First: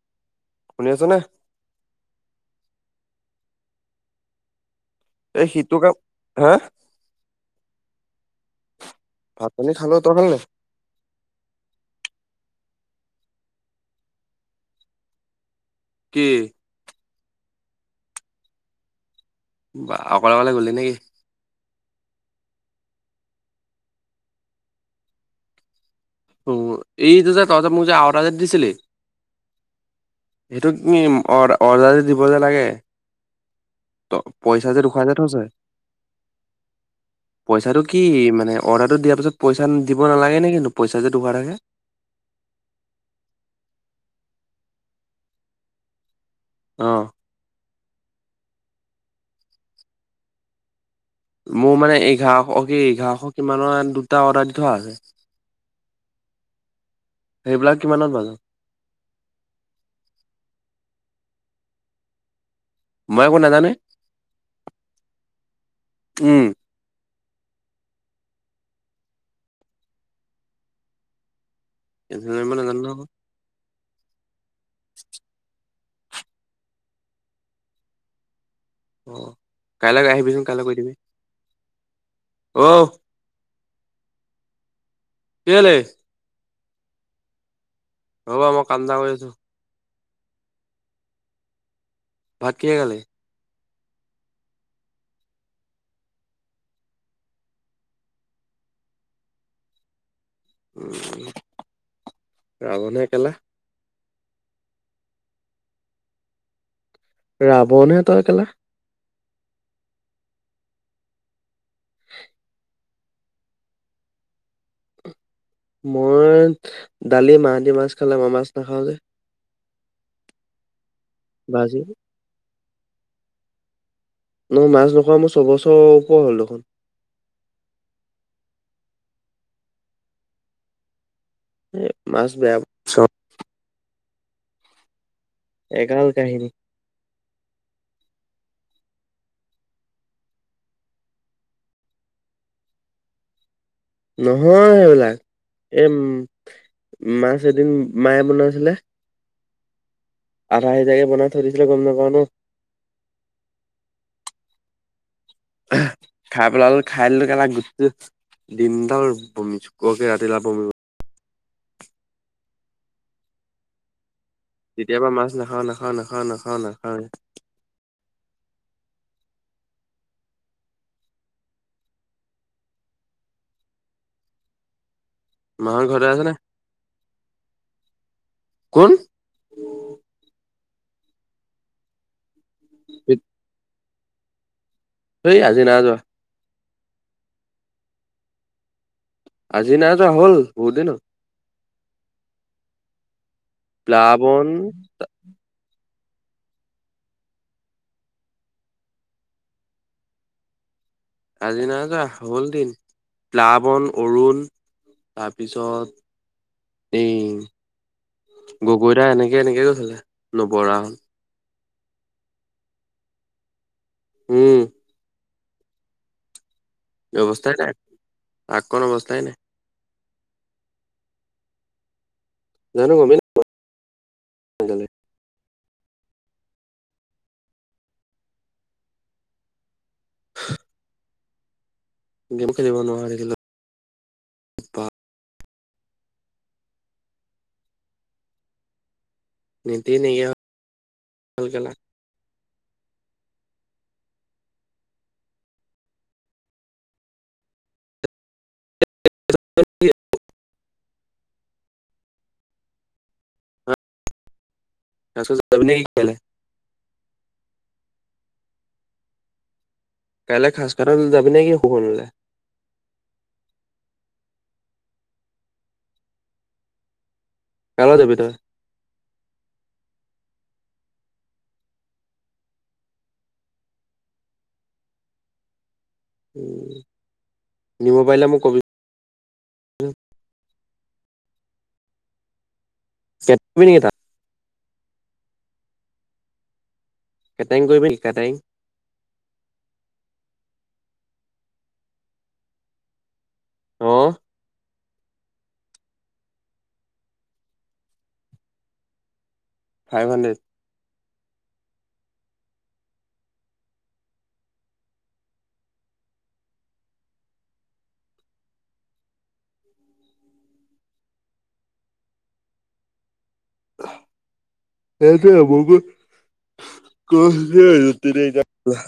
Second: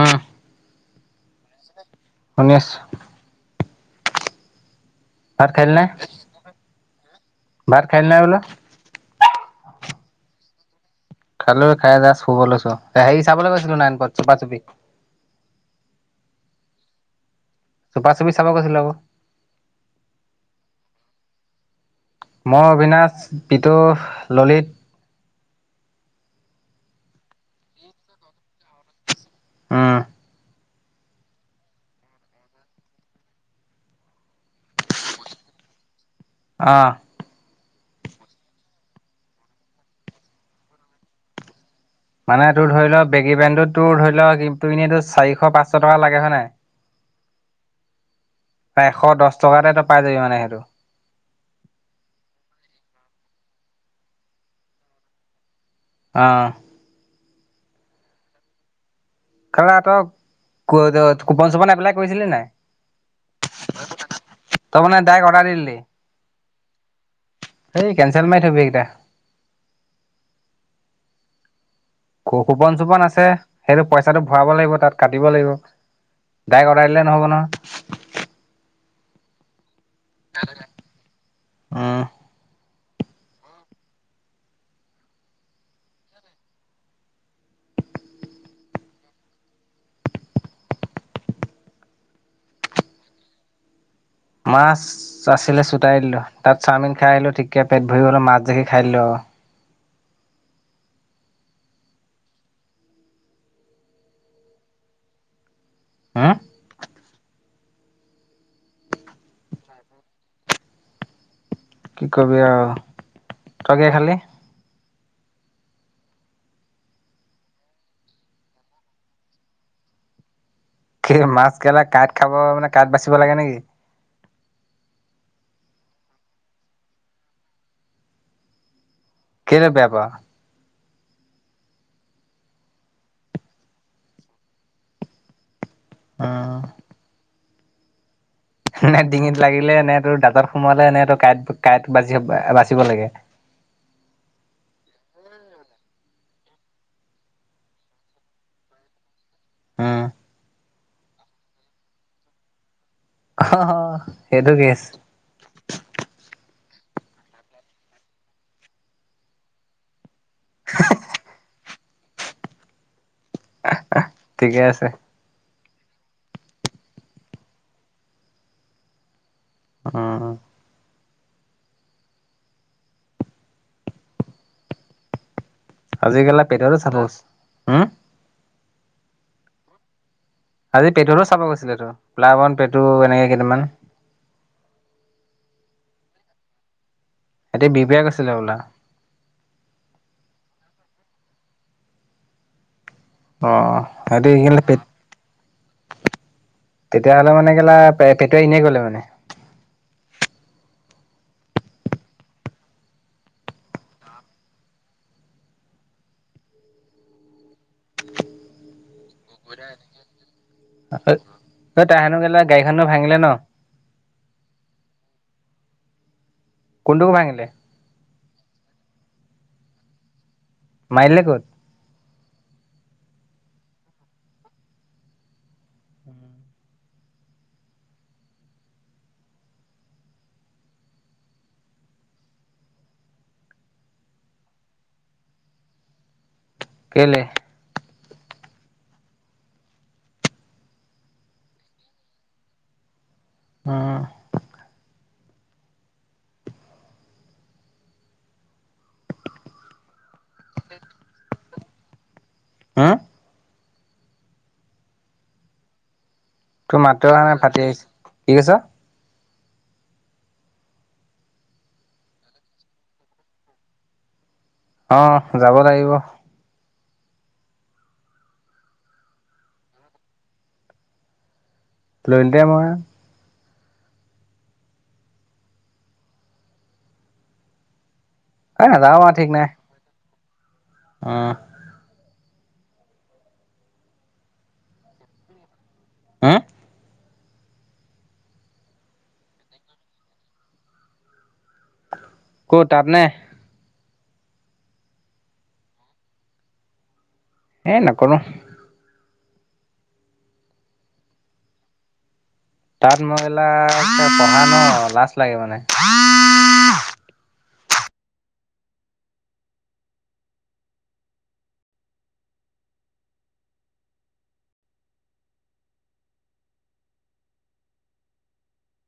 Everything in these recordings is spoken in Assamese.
আহ শুনি আছ'নে? শুনি আছো। এই ভাত খালি সিটো নাই? কাম হা ভাত খালি নাই বোলো? ভাত- পানী খালো। তই খালি নাই? খালো, খাই যাচ্‌ শুবলৈ লৈছো আও। হেৰি, চাবলৈ গৈছিলো নাইনপত চোপা -চুপি। কি? চুপা-চুপি চাব গৈছিলো আকৌ। বাহ, অকলে অকলে গলি নেকি? মই, অবিনাশ, পিতু, ললিত অ, এইটো যে তঁহতে মোক যে আওটা যে দিছিলি। উম সেইটো তুমি, অডা অৰ্ডাৰ যে দিব যে লাগে। ত, পইচা যে দখুৱাই যে থৈছে? আ। পইচাটো কি? মানে অৰ্ডাৰটো দিয়াৰ পিছত পইচা দিব নালাগে নে কি? কিন্তু পইচা যে তু অডাৰ আহে। মানে তোৰ ধৰি লওক বেগী পেণ্টোত টো তোৰ ধৰি লওক ইপিনেটো এনেইটো চাৰিশ পাঁচশ টকা লাগে হয় নাই? অৱ এশ দচ্‌ টকা এটা পাই যাবি মানে সেইটো। মোৰ মানে এঘাৰশ কি এঘাৰশ কিমানৰ দুটা অৰ্ডাৰ দি থোৱা আছে। আহ সেইবিলাক কিমানৰ বাজেট? [unintelligible] তক কুপন চুপন এপ্লাই কৰিছিলি নাই? মই একো নাজানো এই। তই [unintelligible] উম। এই কেনচেল মাৰি থবি এইকেইটা। কেনচেল কু কৰিব কুপন নাজানো চোপন নহয় আছে, সেইটো পইচাটো ভৰাব লাগিব তাত কাটিব লাগিব। ডাইৰেক্ট অৰ্ডাৰ দিলে নহ'ব নহয়। অ কাইলৈ আহিবিচোন কাইলৈ কৰি দিবি। উম। ক কেলে? হব' মই কাম এটা কৰি আছো। ভাত কিহে খালী? মাছ আছিলে চোটাই দিলোঁ, তাত চাওমিন খাই আহিলো ঠিকে পেট ভৰি গ'ল মাছ দেখি খাই দিলোঁ আৰু। উম ৰাৱণহে কেলা। হা? ৰাবনহে তই কেলা। কি কবি আও। তই গে খালি? মই দালি, মাহতি মাছ খালে মই মাছ নাখাওঁ যে। স মাছ ভাজি কেলা, কাঁইট খাব মানে কাঁইট বাচিব লাগে নেকি? নহয় মাছ নোখোৱা মোৰ ছবছৰ ওপৰ হ'ল দেখোন। কেনে বেয়া পাও? মাছ বেয়া চ এগাল কাহিনী উম নে ডিঙিত লাগিলে, নে তোৰ দাতত সোমালে, নে তোৰ কাঁইট কাঁইট বাচিব বাচিব লাগে? [inaudible] নহয় সেইবিলাক। এ উম মাছ এদিন মায়ে বনাইছিলে আহ। আধ সিজাকে বনাই থৈ দিছিলে গম নাপাও ন অ হ হ সেইটো কেছ। খাই পেলালোঁ, খাই দিলোঁ কেলা, গোটেই দিন দাল বমি চুকুৱকে [unintelligible] [inaudible] কেতিয়াবা মাছ নাখাওঁ নাখাওঁ নাখাওঁ নাখাওঁ নাখাওঁ অহ। মাহঁত ঘৰতে আজি আছে নে কেলা পেটৰো চাবচ, হম? কোন? আজি পেটুৰো চাব গৈছিলে টো, প্লাৱন পেটু এনেকে কেইদান সেই আজি না যোৱা [inaudible] গৈচিলে হবলা? আজি নাই যোৱা, হ'ল বহুত দিন হল। অ [unintelligible] প্লাবন তেতিয়াহ'লে মানে কেলা, পেটুৱাই এনেই কলে মানে। আজি নাই যোৱা হ'ল দিন, প্লাৱন অৰুণ তাৰপিছত এই গগৈদা এনেকে এনেকে গৈছিলে, নবৰা ত তাৰহেনো কেলা গাড়ীখনো ভাঙিলে ন? উম। কোনটোকো ভাঙিলে অৱস্থাই নাই, ট্ৰাক খন অৱস্থাই নাই। মাৰি দিলে ক'ত? জানো গমেই নাই পোৱা। হা [unintelligible] গেম খেলিব নোৱাৰা হৈ থাকিলো [unintelligible] কেলে? নেটেই নাইকিয়া হ'ল [unintelligible] হুম! [unintelligible] হা? [unintelligible] যাবি না কি কাইলে? তোৰ মাতটোৱে অহা নাই ফাটি আহিছে। কি কৈছ? কাইলৈ খাজ [unintelligible] যাবি না কি সুব অঁ যাব লাগিব। কাৰ লগত যাবি তই? ললিতে, ম‌ইয়ে। নিব [unintelligible] এ নাযাও আও ঠিক নাই। অঁ! [unintelligible] হুম! কেটাইং কৰিবি নি কেটাইং ক'ত তাত নে? হ [unintelligible] সেই নকৰোঁ। Five hundred. তাত মই এইলা [inaudible] পঢ়া ন লাজ লাগে মানে। সেইটোৱেই [unintelligible] কৈছিলে [unintelligible]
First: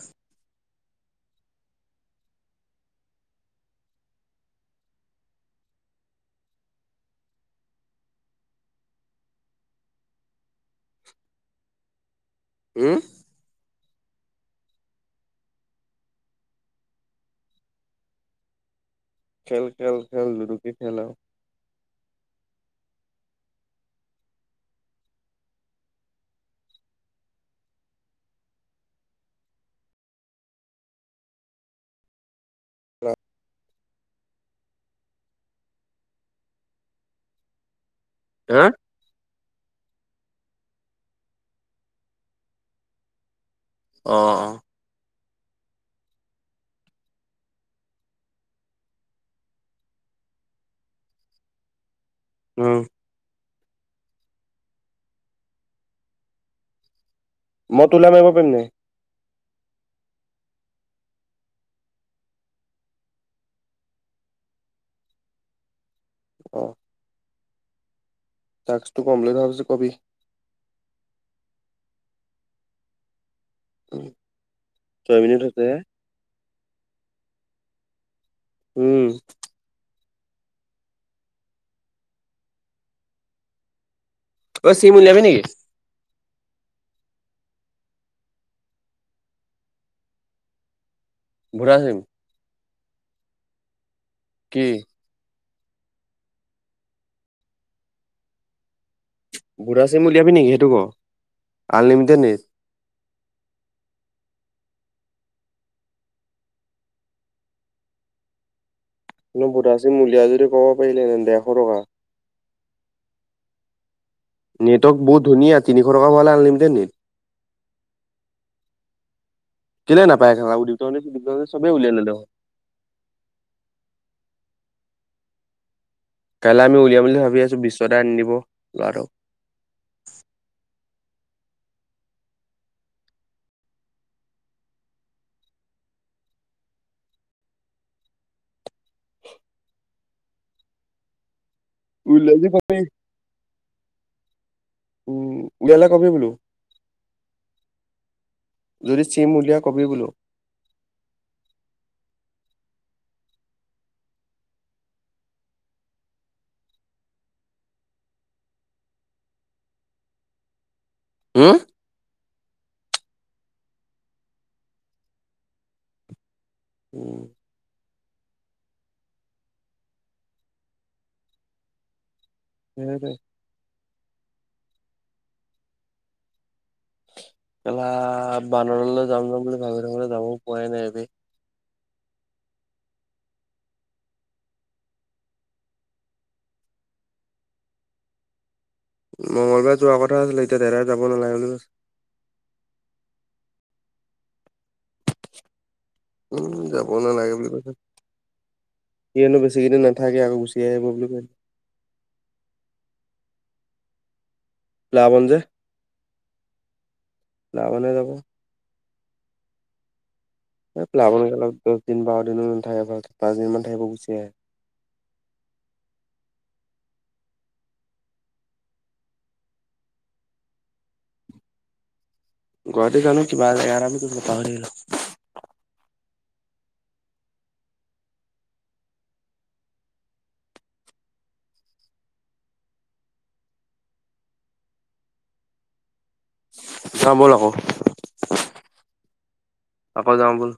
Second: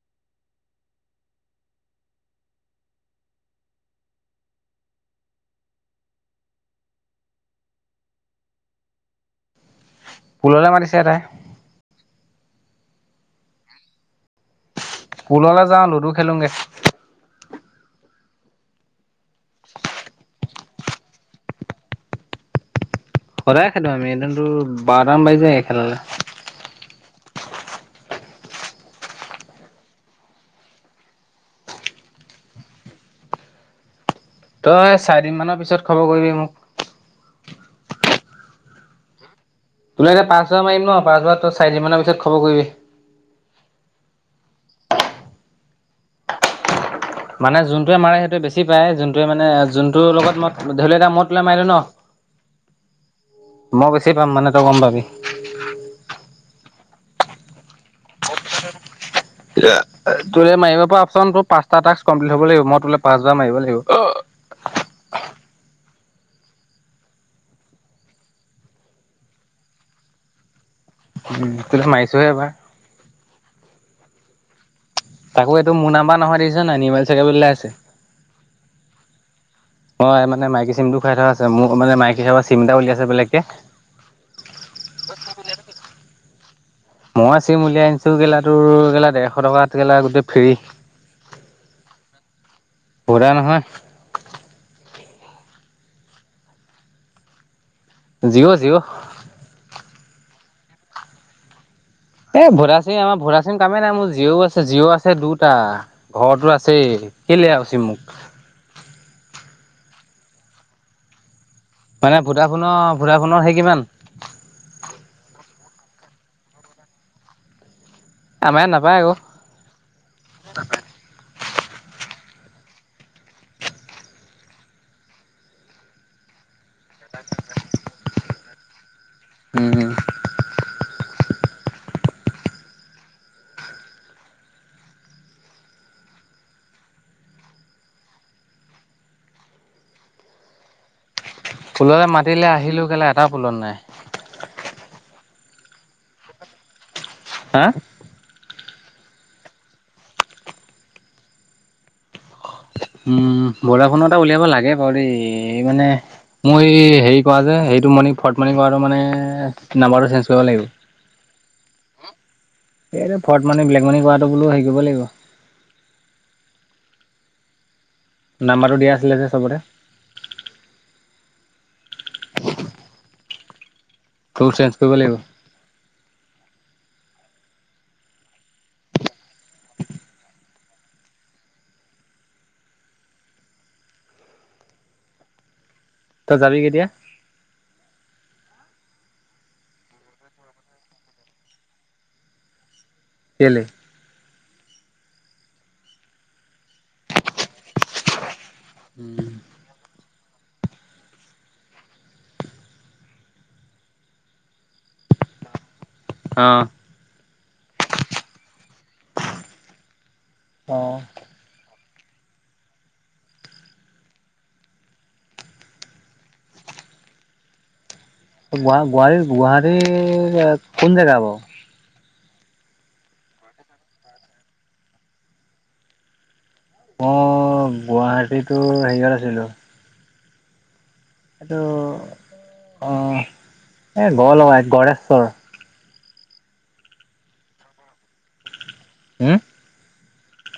পোললে মাতিছে এটাই। উম! পোললে যাওঁ লুডু খেলোগে। খেল-খেল-খেল লুডুকে খেল আও। সদায় খেলো আমি সেইদিনাতো বাৰটামান বাজি যায় গে খেলালে। তই চাৰিদিনমানৰ পিছত খবৰ কৰিবি মোক। হা! তোলে এতিয়া পাঁচহাজাৰ মাৰিম ন, পাঁচবাৰত তই চাৰিদিনমানৰ পিছত খবৰ কৰিবি? আহ [unintelligible] মানে যোনটোৱে মাৰে সেইটোৱে বেছি পায়, যোনটোৱে মানে যোনটোৰ লগত ম‌ই, ধৰি লৱ এতিয়া মই তোলে মাৰিলোঁ ন উম! মই বেছি পাম মানে তই গম পাবি। মই তোলে মাৰিব পাৰিম নাই? [unintelligible] তোলে মাৰিব পৰা অৱচনটো পাঁচটা ৰ্টাক্স কমপ্লিট হব লাগিব, মই তোলে পাঁচবাৰ মাৰিব লাগিব। [unintelligible] আহ‌ [inaudible] ৰ্টাজটো কমপ্লিট হোৱা পিছত কবি? উম তোলে মাৰিছোহে এবাৰ। উম [inaudible] তাকো এইটো মোৰ নাম্বাৰ নহয় দেখিছ নাই? নিৰ্মল শইকীয়া বুলি ওলাই আছে। উম! মই মানে মাইকী চিমটো খুৱাই থোৱা আছে, মোৰ মানে মাইকী ভাগৰ চিম এটা উলিয়াইছে বেলেগকে [unintelligible] অই চিম উলিয়াবি নেকি? মই আছেম উলিয়াই আনিছো গেলা তোৰগেলা ডেৰশ টকাত গেলা গোটেই ফ্ৰি বুঢ়া চিম বুঢ়া নহয় কি জিঅ জিঅ ভঢ়া চিম উলিয়াবি নেকি সেইটো ক আনলিমিটেড নে এ ভোডা আমাৰ ভদাচিম চিম কামে নাই মোৰ জিঅও আছে জিঅও আছে দুটা ঘৰতো আছে কেলে আও চিম মোক [unintelligible] বুলো ভদাচিম উলিয়াও যদি ক'ব পাৰিলি তেন্তে মানে ভদাফোনৰ ভদাফোনৰ সেই কিমান নেটৱৰ্ক বহুত ধুনীয়া তিনিশ টকা ভালে আনলিমিটেড দিয়ে আমাৰ ইয়াত নাপায় আকৌ কেলে নপায় [unintelligible] সবে উলিয়াই ল'লে ক কাইলৈ আমি উলিয়াম বুলি ভাবি আছো বিশ্চদাই আনি দিব লৰাটোক উম পুললৈ উলিয়াই মাতিলে দি কবি। আহিলো কেলা এটা পুলত নাই উম, উলিয়ালে কবি বোলো হা যদি চিম উলিয়াওঁ কবি বোলো উম ভদাফোনৰ এটা উলিয়াব লাগে বাৰু দেই মানে মই হেৰি কৰা যে মনি ফলত মনি কৰোঁতে নাম্বাৰটো চেন্স কৰিব লাগিব হো এই ফৰ্ট মানি ব্লেক মানি কৰাটো বোলো হেৰি কৰিব লাগিব উম নাম্বাৰটো দিয়া আছিলে যে চবতে কিহত হে তোৰ চেঞ্জ কৰিব লাগিব কেলা বানৰলৈ যাম যাম বুলি ভাবি থাকোঁতেই যাবও পোৱাই নাই বে তই যাবি কেতিয়া মঙ্গলবাৰে যোৱা কথা আছিলে এতিয়া দেতাই যাব নালাগে বুলি কৈছে কেলে উম যাব নালাগে বুলি কৈছে সি হেনো বেছি কেইদিন নাথাকে আৰু গুছি আহিব বুলি কয় লাৱন যে অ লাৱানে যাব অ [unintelligible] দিন বাৰ দিন নথাকে ভাল পাঁচদিনমান থাকিব গুচি আহে [unintelligible] গুৱা গুৱাহাটী গুৱাহাটীৰ কোন জেগা বাওঁ গুৱাহাটী জানো কিবা জেগাএটা বুলি কৈছিলে পাহৰি থাকিলোঁ মই গুৱাহাটী তোৰ হেৰিয়ত আছিলো এইটো অ এ গ লগা গড়েশ্বৰ যাম বল আকৌ হোম আকৌ যাওঁ বল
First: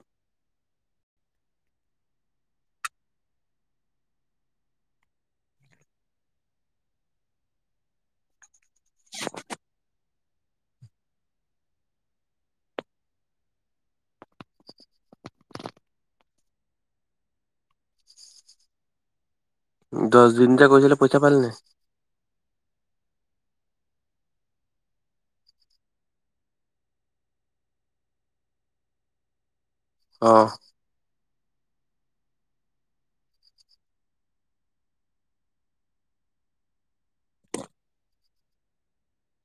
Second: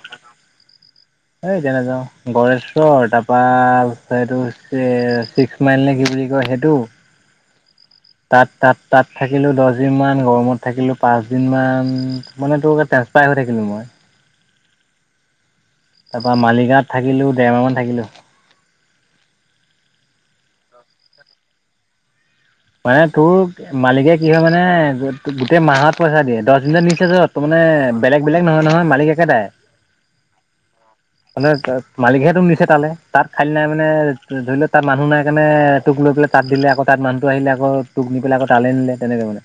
এই এতিয়া যাও গৰেশ্বৰ তাৰপা এইটো ছিক্স মাইল নে কি বুলি কয় সেটো তাত তাত তাত থাকিলো দহ দিন মান ৰোমত থাকিলো পাঁচ দিন মান মানে তোৰ পাই হৈ থাকিলোঁ মই তাৰ পৰা মালিগাঁৱত থাকিলো দেৰমাহ মান থাকিলো দহ দিন যে গৈছিলি পইচা পালি নাই মানে তোৰ মালিকে কি হয় মানে গোট গোটেই মাহত পইচা দিয়ে দহ দিনত নিছে যত ত মানে এ বেলেগ বেলেগ নহয় নহয় মালিক একেটাই অহ মানে এ মালিকহ তোক নিছে তালে তাত খালী নাই মানে ধৰি লও তাত মানুহ নাই কাৰণে তোক লৈ পেল তাত দিলে আকৌ তাত মানুহটো আহিলে আকৌ তোক নি পেলাই আকৌ তালে নিলে তেনেকে মানে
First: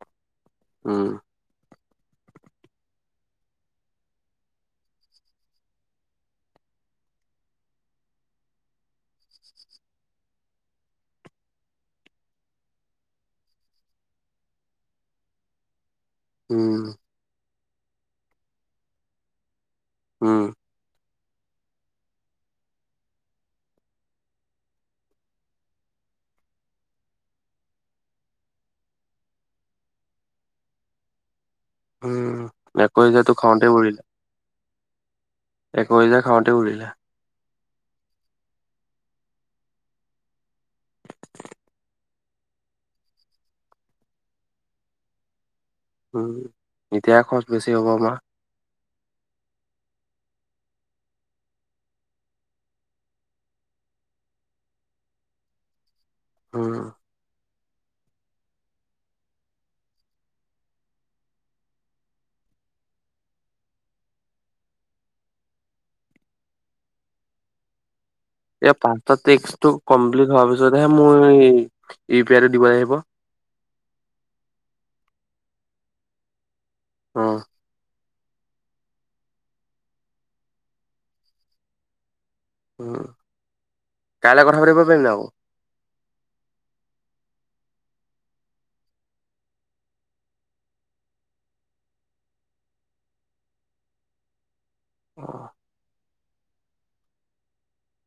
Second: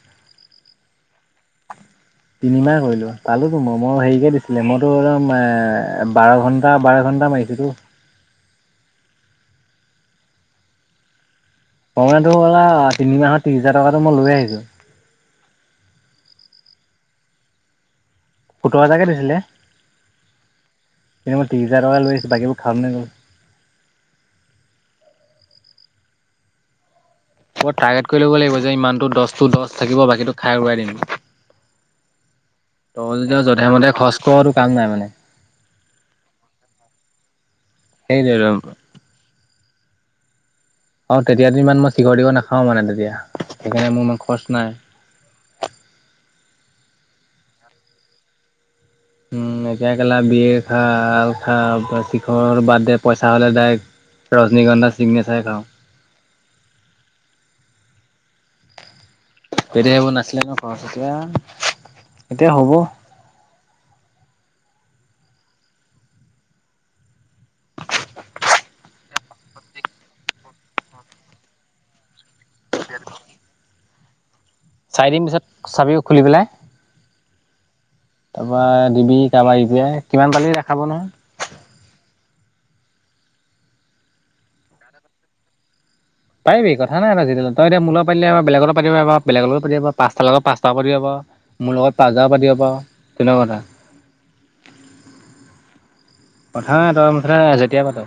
উম [unintelligible] তিনিমাহ কৰিলো পালোতো মই মই হেৰিকে দিছিলে মইতো একদম এ বাৰ ঘন্টা বাৰ ঘন্টা কমাই আহিছো টো প্ৰমেটো লা তিনিমাহৰ ত্ৰিশ হাজাৰ টকাটো মই লৈ আহিছো উম। সোতৰ হেজাৰ কে দিছিলে উ। কিন্তু মই ত্ৰিশ হাজাৰ টকা লৈ আছো বাকীবোৰ খাম নে গ'ল অ টাৰ্গেট কৰি ল'ব লাগিব যে ইমানতটো দচ টো দচ থাকিব বাকীটো খাই উৰাই দিম। উম, একৈশ তই হাজাৰটো যতিয়া খাওঁতে যধে মধে উৰিলে। খৰচ ক টো কাম নাই মানে। একৈশ হাজাৰ খাওঁতে উৰিলে সেই টোৱে ত অ তেতিয়াত ইমান মই চিখৰ তিখৰ নাখাও মানে তেতিয়া সেইকাৰণে মোৰ ইমান খৰচ নাই হয় [unintelligible] উ এতিয়া খৰচ বেছি হ'ব আমা উম। এতিয়া কেলা বিয়েৰ আল খা বা শিখৰ বাদ দে পইচা হ'লে দায়েক। ৰজনীগন্ধা চিগনেচাৰে খাওঁ হো হো তেতিয়া সেইবোৰ নাছিলে ন খৰচ এতিয়া এতিয়া হ'ব। এ পাঁচটা ট্ৰিক্সটো কমপ্লিট হোৱাৰ পিছতহে মই ইপ পিয়াটো দিব আহিব। চাৰিদিন পিছত চাবি খুলি পেলাই। অ। তাৰপা দিবি কাবাৰ ইউ পি আই কিমান পালি দেখাব নহয়। উম কাইলে কথা পাতিব পাৰিম নাই আকৌ। পাৰিবি কথা নাই ন যি তই এতিয়া মো লগত পাতিলে আও বলেগৰ পাতিব বা বেলেগৰ লগত পাতিব পাও পাচটা লগত পাতিব পাও মোৰ লগত পাচবাৰও পাতিব পাৰ তেনেকুৱা কথা অহ। প্ৰথা তই মুঠতে যেতিয়া পাত।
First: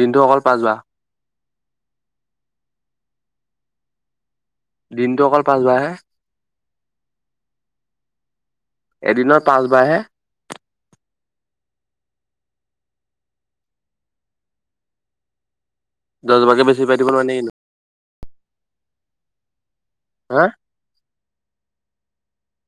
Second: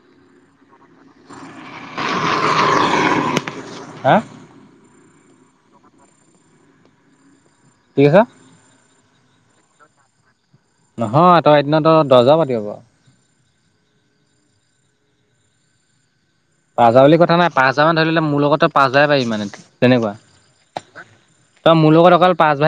দিনটো অকল পাঁচ বাৰ হা। দিনটো অকল পাচ বাৰহে কি কৈছ? এদিনৰ পাঁচবাহে নহয় তই এদিনা ত দশবাৰো পাতিব পাৰ দহ বাৰকে বেছি পাই পাঁচজা দিব বুলি নোৱাৰি কথা নেকি নাই নো? পাঁচ হাজাৰ মান ধৰিলে মোৰ লগতে পাঁচ জাহে পাৰিবি মানে তেনেকুৱা হা তই মোৰ লগত অকল পাঁচ বাহে